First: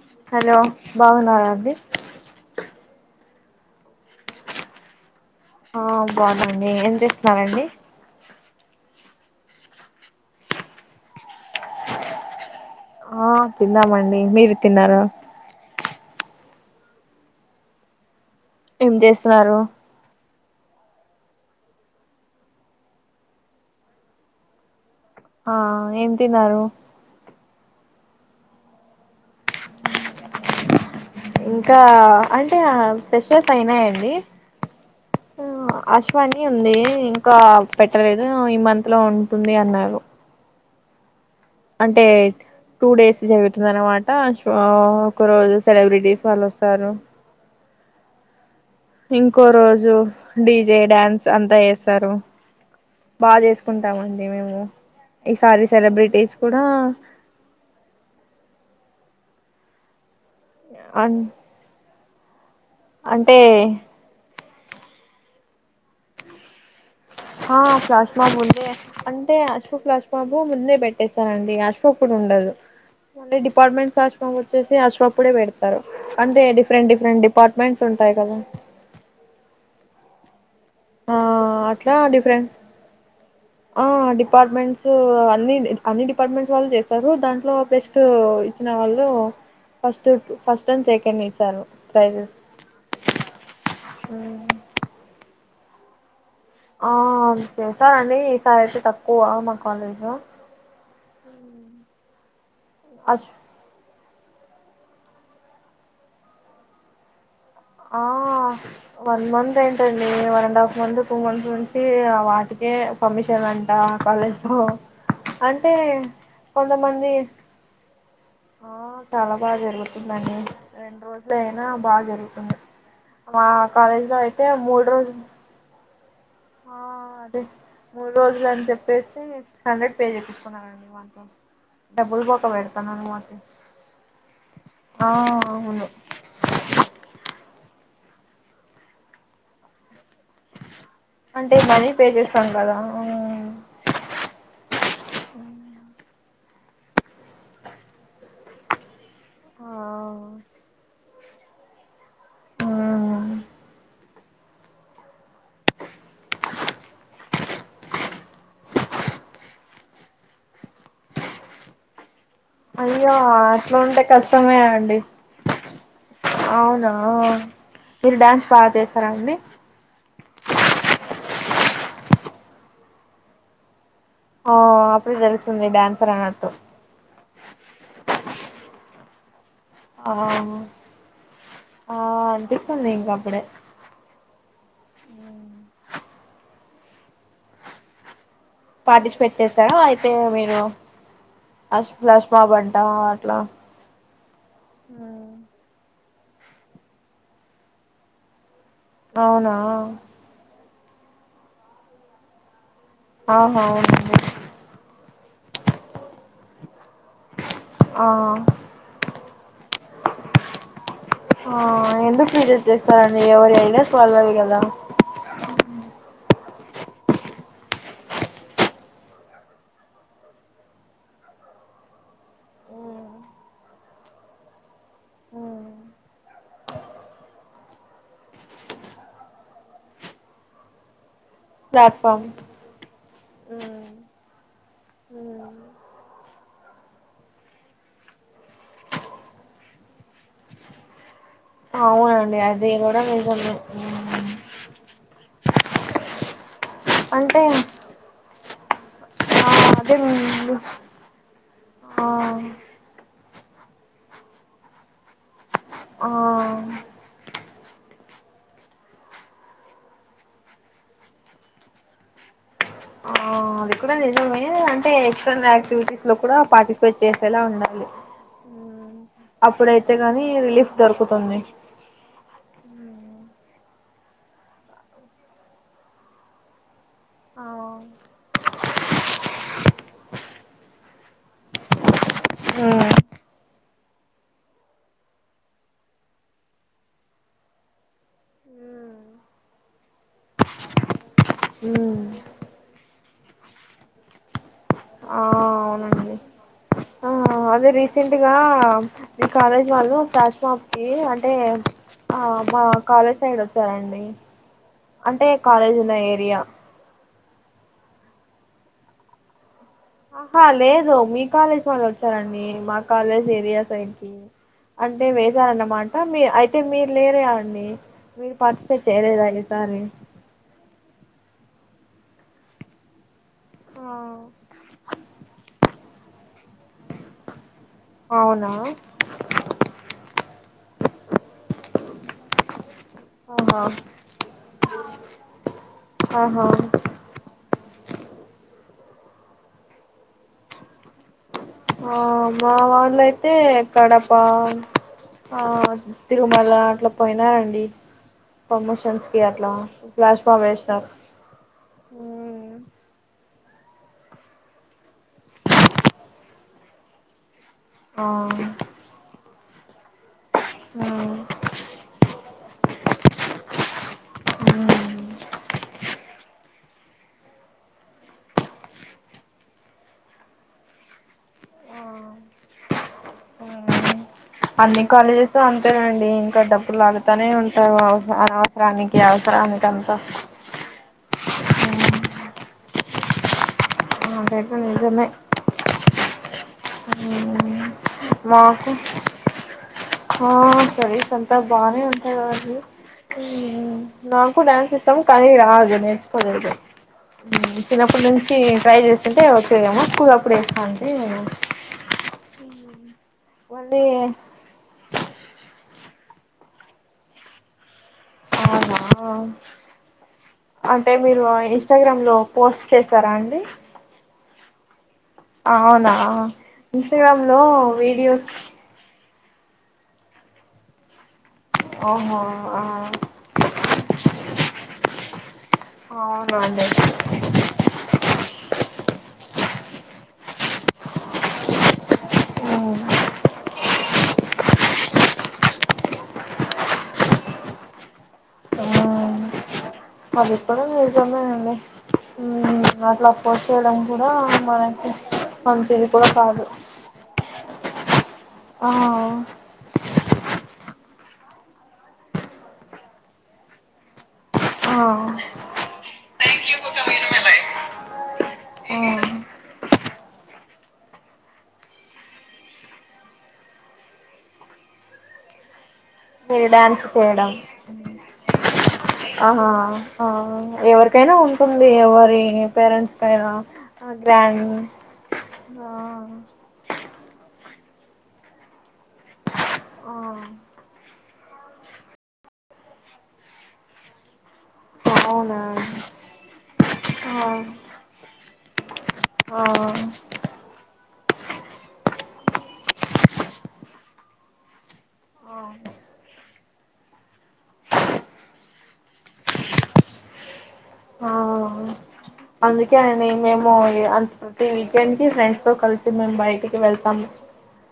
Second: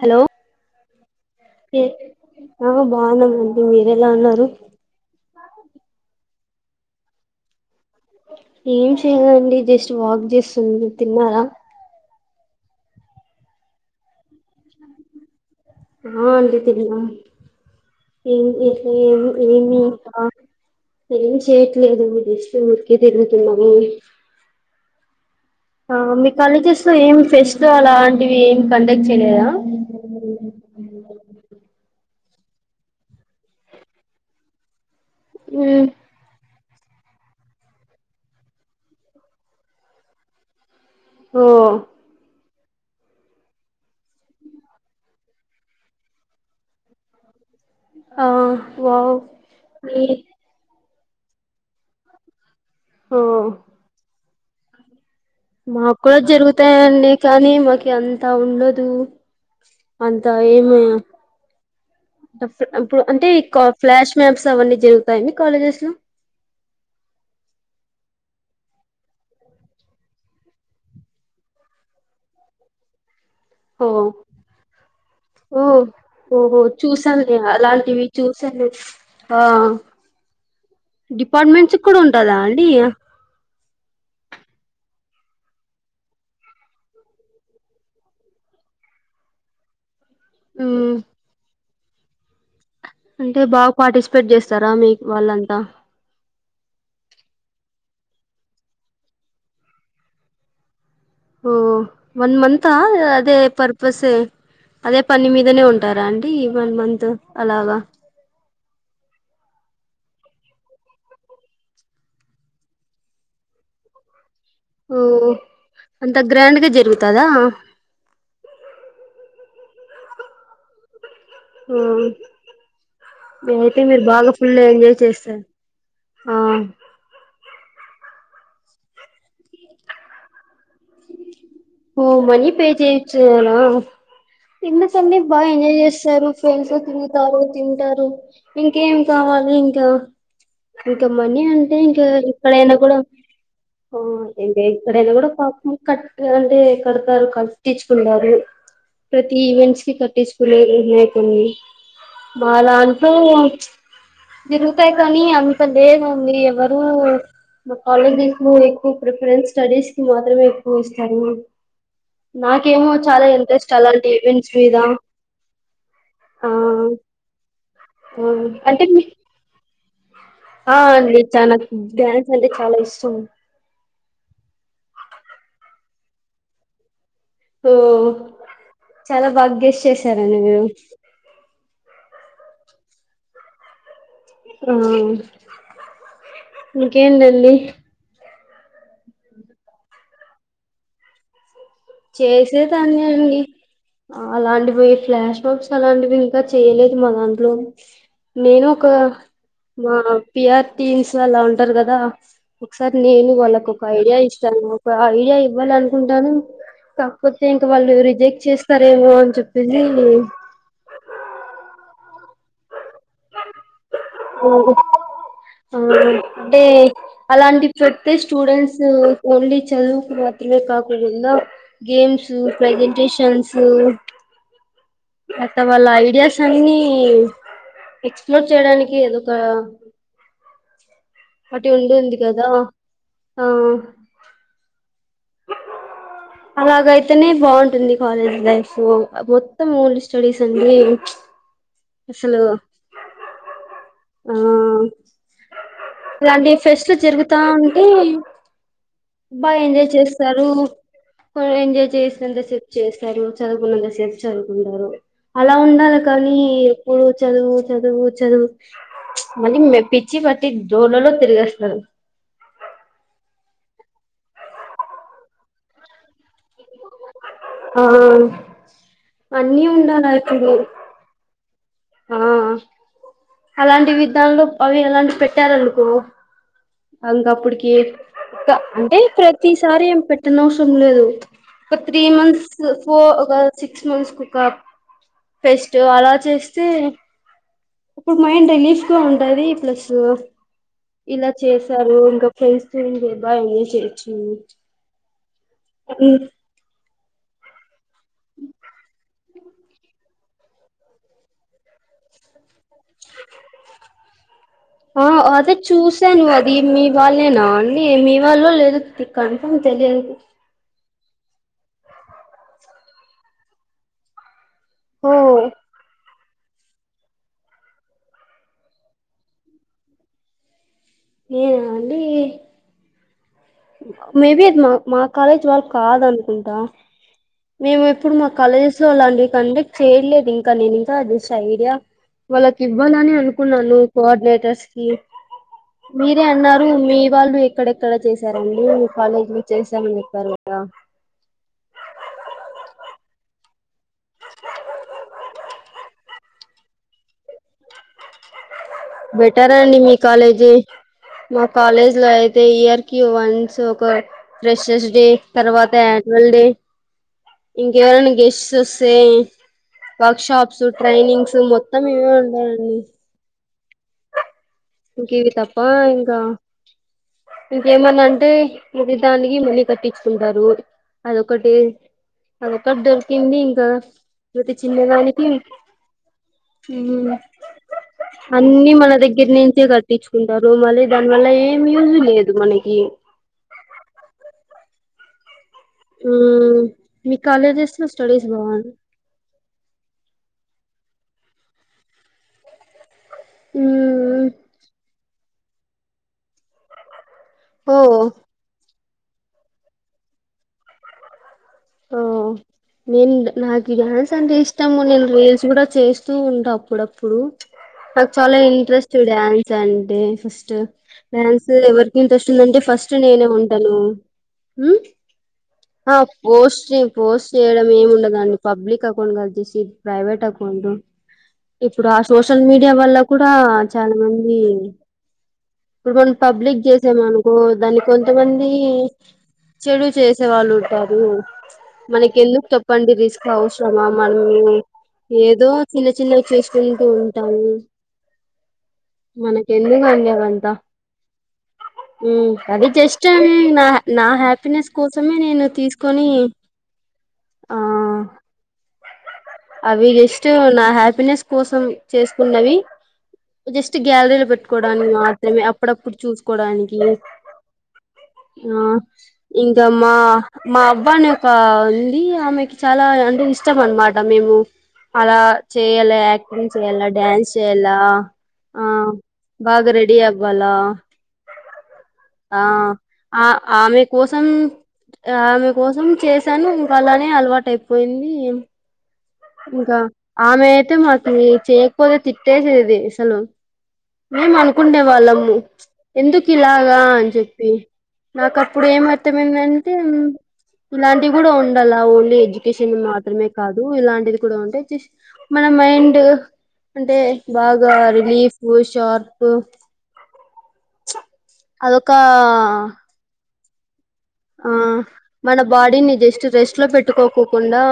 Hello బాగున్నారా అండి ఆ బాగున్నామండి మీరెలా అన్నారు ఆ బా డి ఏం చేస్తున్నారండి ఏం చేయాలండి జస్ట్ వాక్ చేస్తుంది తిన్నారా ఆ తిన్నామండి మీరు తిన్నారు ఆ అంటి తిన్నాం ఏ ఇ ఏం ఏ చేస్తున్నారు ఏమి ఏం చేయట్లేదు జస్ట్ ఊరికే తిరుగుతున్నాను ఆ ఏం మీ తిన్నారు కాలేజెస్ లో ఎం ఫెస్టివల్ ఆ వి ఏం కండక్ట్ చేయలేదా ఇంకా అంటే ప్రెషస్ అయినాయంండి మ్ ఉమ్ అశవాని ఉంది ఇంకా పెట్టలేదు ఈ మంత్ లో ఉంటుంది అన్నారు ఓ అంటే టూ డేస్ జరుగుతుంది అనమాట ఆ ఒక రోజు సెలబ్రిటీస్ వాళ్ళు వస్తారు ఆ వావ్ ఇంకో రోజు మీ డిజే డ్యాన్స్ అంతా ఏస్తారు బాగా చేసుకుంటామండి ఏమేమో మా కూడా జరుగుతాయిడి కానీ మాకి అంతా ఉండదు అంత ఏమీ అం ఇప్పుడు అంటే ఫ్లాష్ మ్యాప్స్ అవన్నీ జరుగుతాయిడి కాలేజెస్ లో ఆ ఫ్లాష్ మొబ్బు అంటే అశోక్ ఫ్లాష్ మొబ్బు ముందే పెట్టేస్తారండి అశోక్ కూడా ఉండదు మళ్ళీ ఓ డిపార్ట్మెంట్స్ ఫ్లాష్మోబ్ వచ్చేసి అశ్వప్పుడే ఓ పెడతారు అంటే ఓహో డిఫరెంట్ చూసాను డిఫరెంట్ నేను డిపార్ట్మెంట్స్ అలాంటివి ఉంటాయి కదా చూసాను ఆ ఆ డిపార్ట్మెంట్స్ కి అట్లా కూడా ఉంటదా డిఫరెంట్ అండి ఆ డిపార్ట్మెంట్స్ అన్ని అన్ని డిపార్ట్మెంట్స్ వాళ్ళు చేస్తారు దాంట్లో ఫస్ట్ ఇచ్చిన వాళ్ళు first first and um second ఇసారు ప్రైజెస్ అంటే బాగా పార్టిసిపేట్ చేస్తారా మీ వాళ్ళంతా ఆ చేసారండి ఈసారి అయితే తక్కువ మా కాలేజ్ లా ఓ వన్ మంత్ త్ ఆ అచ్ అదే పేర బసే అదే పని మీదనే ఉంటారా అండి ఈ వన్ మంత్ అలాగా ఆ వన్ మంత్ ఏంటండి one and half month two months నుంచి వాటికే పర్మిషన్ అంట కాలేజ్ ఓ అంటే అంత గ్రాండ్ గా కొంతమంది జరుగుతదా ఆ చాలా బాగా జరుగుతుందండి రెండు రోజు ఇట్లఅయినా బాగా జరుగుతుంది మా నే అయితే మీరు కాలేజ్లో బాగా అయితే ఫుల్ మూడు ఎంజాయ్ రోజులు చేస్తాారు ఆ అదే మూడు రోజులు అని చెప్పసి సిక్స్ హండ్రెడ్ పే చెపిస్తాను ఓ మనీ పే పెడతాను అనమాట చేయచ్చునా తిన్న ఆ సంది బా ఎంజాయ్ అవును చేస్తారు ఫ్రెండ్స్ తో తిరిగి తాగు తింటారు ఇంకేం కావాలి ఇంకా ఇంకా మనీ అంటే ఇంకా పే చేస్తాం ఇక్కడైనా కదా కూడా ఇక్కడైనా కూడా పాపం అంటే కడతారు కట్టించుకుంటారు ప్రతి ఆ ఈవెంట్స్ కి కట్టిచుకునే మ దాంట్లో జరుగుతాయి గాని అంత లేదండి ఎవరు మా కాలేజెస్ లో ఎక్కువ ప్రిఫరెన్స్ స్టడీస్ కి మాత్రమే ఎక్కువ ఇస్తారు నాకేమో అయ్యో చాలా ఇంట్రెస్ట్ అట్లా ఉంటే అలాంటి ఈవెంట్స్ కష్టమే మీద అండి ఆ అవునా మీరు ఆ డాన్స్ బాగా అంటే మీ చేస్తారా అండి ఆ అండి చానా డ్యాన్స్ అంటే చాలా ఇష్టం అవ్ అప్పుడే తెలుస్తుంది డాన్సర్ అన్నట్టు ఓ చాలా బాగా గె స్ ఆ చేసారండి మీరు ఆ విన్పిస్తుంది ఇంక అప్పుడే [unintelligible] ఇంకేందండి పార్టిసిపేట్ చేస్తారా అయితే మీరు అష్ ఫ్లాష్ మాబ్ అంట చేసేదాన్ని అట్లా అండి అలాంటివి ఫ్లాష్ మాబ్స్ అలాంటివి ఇంకా చేయలేదు మా దాంట్లో నేను క అవునా మా పి ఆర్ టీన్స్ అలా ఉంటారు కదా ఒకసారి నేను ఆహా వాళ్ళకు ఒక అవునండి ఐడియా ఇస్తాను ఒక ఐడియా ఇవ్వాలి అనుకుంటాను త పోతే ఇంక వాళ్ళు ఆ రిజెక్ట్ చేస్తారేమో అని చెప్పేసి దుకు రిజెక్ట్ చేస్తారండి ఎవరు అయినా ఓ ఓ టే అలాంటివి పెడితే స్టూడెంట్స్ ఓన్లీ చదువుకు మాత్రమే కాకోకుండ గేమ్స్ ప్రెజెంటేషన్స్ ఐతే వాళ్ళ ఐడియాస్ అన్నీ ఎక్స్ ప్లోర్ చేయడానికి ఏదో ఒక అటి ఉంటుంది ప్లాట్ఫామ్ కదా ఆ అలాగైతేనే బావుంటుంది కాలేజ్ లైఫ్ మొత్తం ఓన్లీ స్టడీస్ అంటే అండి అది కూడా కూడా నిజమే లాంటి ఫెస్ట్లు జరుగుతా అంటే ఉంటే ఆ బాగా ఎంజాయ్ అదే చేస్తారు కూడా ఎంజాయ్ ఆ చేసినంతసేపు చేస్తారు చదువుకున్నంతసేపు చదువుకుంటారు అలా ఉండాలి ఆ కానీ ఎప్పుడు చదువు చదువు చదువు మళ్ళీ మె పిచ్చి పట్టి డోర్లలో తిరిగేస్తారు ఆ అది కూడా నిజమే అంటే ఎక్స్టర్నల్ యాక్టివిటీస్ లో కూడా పార్టిసిపేట్ చేస్ ఎలా ఆ ఉండాలి అన్నీ అప్పుడైతే ఉండాలా గానీ ఇప్పుడు రిలీఫ్ దొరుకుతుంది ఆ అలాంటి విధాంలో అవి ఎలాంటి పెట్టారునుకో ఆ అంకప్పుటికి ఇక అంటే ప్రతిసారి ఏం పెట్టనవసరం లేదు ఒక త్రీ మంత్స్ ఉమ్ ఫో ఒక సిక్స్ మంత్స్ కొక ఫెస్ట్ అలా చేస్తే అప్పుడు మైండ్ రిలీఫ్ గా ఉంటది ప్లస్ ఇలా చేసారు ఉమ్ ఇంకా ఫ్రెండ్స్ తో ఉంటే బా ఎంజాయ్ చెయ్యొచ్చు ఆ అ అవునండి ఆ అదే రీ తింటిగా మీ కాలేజ్ వాళ్ళు ఫ్లాష్మోబ్ కి అంటే ఆ మా కాలేజ్ సైడ్ వచ్చారండి ఆ అంటే కాలేజ్ ఉన్న ఏరియా లేనా అండి మీ వాళ్ళో లేదో తిక్కన్ ఆహా లేదు మీ కాలేజ్ వాళ్ళు వచ్చారండి మా కాలేజ్ ఏరియా సైడ్కి అంటే ఓ వేషారన్నమాట మీ అయితే మీరు లేరే అండి మీరు [unintelligible] చేయలేద ఈసారి ఏనా అండి ఆ మేబి అది మా మా కాలేజ్ వాళ్లకు కాదనుకుంటా మేము ఎప్పుడు మా అవునా కాలేజెస్ లో అలాంటివి కండక్ట్ చేయట్లేదు ఇంకా నేను ఇంకా జస్ట్ ఐడియా వాళ్ళకి ఇవ్వాలని ఆహా అనుకున్నాను కోఆర్డినేటర్స్ కి మీరే ఆహా అన్నారు మీ వాళ్ళు ఎక్కడెక్కడ చేసి [inaudible] కాలేజ్ లో చేసామని చెప్పారు కదా ఆ మా వాళ్ళయితే కడప ఆ తిరుమల అట్లా పోయినారండి ప్రమోషన్స్ కి అట్లా బెటర్ అండి మీ ఫ్లాష్ బాబ్ కాలేజీ వేసినారు మా కాలేజ్ లో అయితే ఇయర్ కి వన్ సో ఒక ఫ్రెషర్స్ డే తర్వాత యాన్యువల్ డే ఆ ఇంకెవరన్నా గెస్ట్స్ వస్తే వ షాప్స్ ట్రైనింగ్స్ మొత్తం ఇవే ఉండాలం పోలీస్ ఇంకివి తప్ప ఇంకా ఇంకేమన్నా అంటే ప్రతిదానికి మనీ కట్టించుకుంటారు అదొకటి అదొకటి దొరికింది ఇంకా ప్రతి అన్ని చిన్నదానికి కాలేజెస్ అంతేనండి ఇంకా డబ్బులు మ్మ్ లాగుతానే ఉంటారు అవసర అనవసరానికి అవసరాను చే కట్టించుకుంటారు మళ్ళీ దాని వల్ల ఏం యూజ్ లేదు మనకి అదైతే నిజమే ఆ మీ కాలేజెస్ లో స్టడీస్ బాగును మాకు ఆ స్టడీసంతా బానే ఉంటా కదండి మ్మ్ నాకు డ్యాన్స్ ఇష్టము కానీ రాజనేర్చుకో [inaudible] మ్మ్ ఓ చిన్నప్పటి నుంచి ట్రై చేసి అంటే వచ్చేదేమో కుగా అప్పుడేస్తాంటి ఓ నేను నాకి డ్యాన్స్ అంటే ఇష్టము నేన్ మీల్స్ కూడా చేస్తూ ఉంటా అప్పుడప్పుడు నాకు చాలా అవునా ఇంట్రెస్ట్ డ్యాన్స్ అంటే ఫస్ట్ అంటే మీరు డ్యాన్స్ ఎవరికి ఇన్స్టాగ్రామ్ లో ఇంట్రెస్ట్ ఉందంటే పోస్ట్ ఫస్ట్ చేసారా నేనే అండి ఉంటాను హ్మ్ అవునా పోస్ట్ చే ఇన్స్టాగ్రామ్ పోస్ట్ లో చేయడం వీడియోస్ ఏమిముండదండి పబ్లిక్ అకౌంట్ కదు సి ప్రైవేట్ అకౌంట్ ఇప్పుడు ఆ ఓహో సోషల్ ఆ మీడియా వల్ల కూడా చాలా మంది ఇప్పుడు మనం పబ్లిక్ అవునండి చేసామ అనుకో దాన్ని కొంతమంది చెడు చేసి సవాళ్లు ఉంటాయి హ్మ్ మన కేందుకు చెప్పండి రిస్క్ అవసర మనము ఏదో చిన్న చిన్నవి చేసుకుంటూ ఉంటాము మనకి ఎందుకండి అది అవంతా కూడా నిజమేనండి హ్మ్ అది ఉమ్ జస్ట్ అట్లా పోస్ట్ నా చేయడం నా కూడా హ్యాపీనెస్ మనకి కోసమే నేను తీసు మంచిది కూడా కాదు ఆ ఆ అవి జస్ట్ నా హ్యాపీనెస్ కోసం చేసుకున్నవి జస్ట్ గ్యాలరీలో పెటు ఆ పెట్టుకోడానికి ఆ మాత్రమే అప్పుడప్పుడు చూసుకోడానికి ఆ ఇంకా మా మా అబ్బాని ఒక ఉంది ఆమెకి చాలా అంటే ఇష్టం అన్నమాట మేము అలా చే చేయాలా మీరు యాక్టింగ్ చేయలా డ్యాన్స్ చేయడం చేయలా ఆ ఆహా బాగా రెడి ఆ అవలా ఎవరికైనా ఉంటుంది ఎవరి ఆ పేరెంట్స్ ఆ కైనా ఆమె కోసం గ్రాండ్ ఆమె ఆ కోసం చేశాను ఇంకా అలానే అలవాటైప్ పోయింది ఇంకా ఆ ఆమె అయితే మ ని చేయకపోతే తిట్టే సేది అసలు మేము అను అనుకుండే వాళ్ళము అవునా ఎందుకు ఇలాగా అని ఆ చెప్పి నాకు అప్పుడు ఏం ఆ అర్థమైందంటే ఇలాంటి ఇది కూడా ఉండాల ఓన్లీ ఎడ్యుకేషన్ మాత్రమే కాదు ఇలాంటిది కూడా ఉంటే జస్ మన మైండ్ అంటే బాగా రిలీఫ్ ఓషార్పు ఆ అందుకె ఆయినా మేము [unintelligible] అంత్ ఆ మన బాడీని జస్ట్ రెస్ట్ బయటికి లో వెళ్తాము పెట్టుకోకోకుండా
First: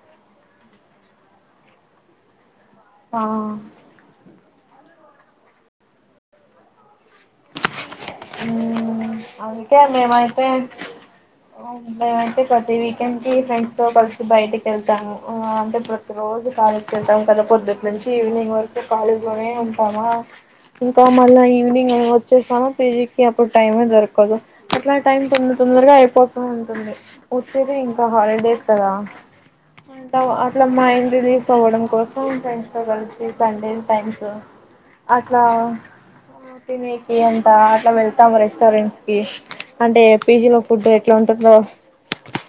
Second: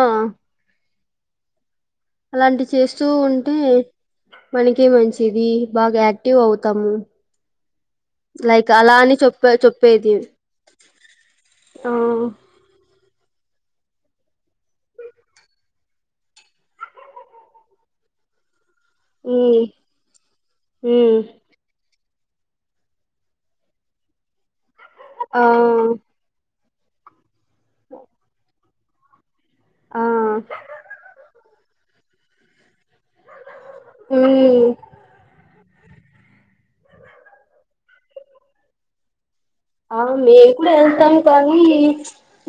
అలాంటి చేస్తూ ఆ ఉంటే మనకి కి మంచిది బాగా యాక్టివ్ అవుతాము ఉ లైక్ అలా అని చెప్ప అకే చెప్పేది మేమయితే ఆ మేమయితే కొత కి ఫ్రెండ్స్తో కలిసి బయటకి వెళ్తాము. అంటే ప్రతిరోజు కాలేజ్కి వెళ్తాము కదా పొద్దుటి నుంచి ఈవినింగ్ వర్క్. కాలేజీ ఈ లోనే ఉంటామా, ఈ ఇంకా మళ్ళా ఈవినింగ్ అ వచ్చేసామా పీజీ కి అప్పుడు టైమే దొరకదు. అట్లా టైమ్ ఆ తొంద తొందరగా అయిపోత వచ్చేది ఇంకా హాలిడేస్ కదా. ఆ అంట అట్లా మా ఇంటిది పోవడం కోసం ఉంటాంది. కలిసి సండే టైమ్స్ ఉమ్ అట్లా తినేకి అంత అట్లా వె తమ రెస్టారెంట్స్ కి అంటే ఆ మేము పీజీలో కూడా ఫుడ్ ఎట్లా వెళ్తాము. ఉంటుందో కానీ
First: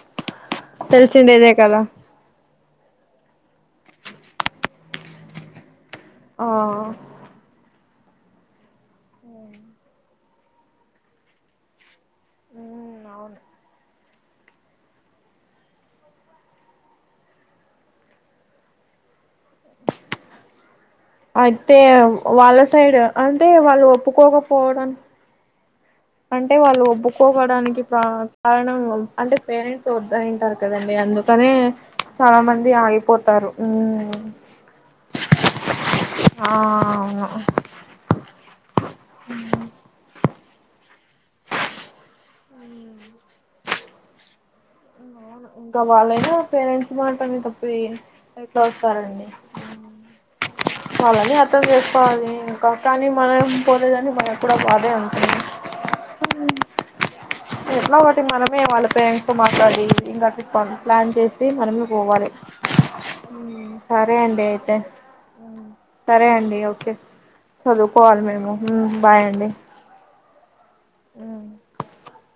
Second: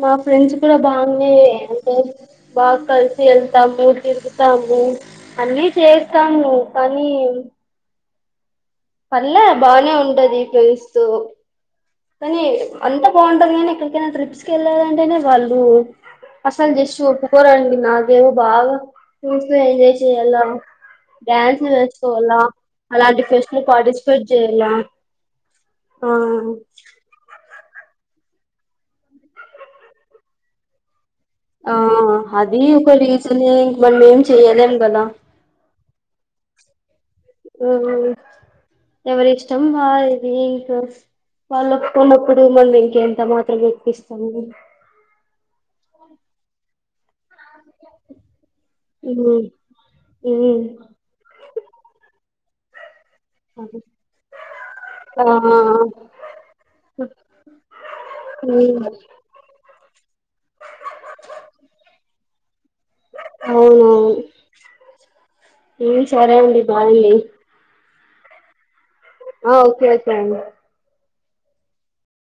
మా ఫ్రెండ్స్ కూడా బాగునే తెలిసిండేదే కదా బాగా కలిసి వెళ్తాము, తిరుగుతాము. అన్ని ఆ చేస్తాము కానీ పళ్లే బానే ఉంటది ఫ్రెండ్స్ తో అని ఉమ్ అంతా అవును పోవండది కానీ ఎ ట్రిప్స్ కి వెళ్ళదంటేనే వాళ్ళు అసలు జస్ట్ ఒప్పుకోరండి. నాదేవో బాగా టూర్స్ ఎంజాయ్ చేయ్యాల, డ్యాన్స్ అయితే నేర్చుకోవాలా వాళ్ళ సైడ్ అలాంటి అంటే ఫెస్ట్ వాళ్ళు పార్టిసిపేట్ చేయాల ఒప్పుకోకపోవడం అంటే వాళ్ళు ఒప్పు ఒక్కకోవడానికి ప్ర కారణం అంటే పేరెంట్స్ వద్దంటారు కదండి అందుకు ఆ అది ఒక రీజనే ఉమ్ మనమె చెయ్యలేం కదా. ఆ అవును ఉహుహు ఎవరి ఇష్టం వా [unintelligible] మనప్పుడు మన ఇంక ఎంత మాత్రం వప్పటిస్తా. సంగి అవును ఇంకా వాళ్ళైనా పేరెంట్స్ మాట్లాడి తప్పే ఎట్లా వస్తారండి ఉమ్ ఉమ్ వాళని అర్థం చేసుకోవాలి. ఇంకా కానీ మనం పోతే కానీ మనం ఎప్పుడ బాదే ఉండదు. ఆ ఎలా వాటి మనమే ఉమ్ వాళ్ళపే ఎక్కువ కర్రీ ఇంకా అది పన్ ప్లాన్ చేసి మనం పోవాలె అవునవును అయితే ఉమ్ ఏం చేరె అండి బాయ్ అండి పోవాలె మేము ఉమ్ బాయ్ అండి ఆ ఓకే ఒకె అండి ఉమ్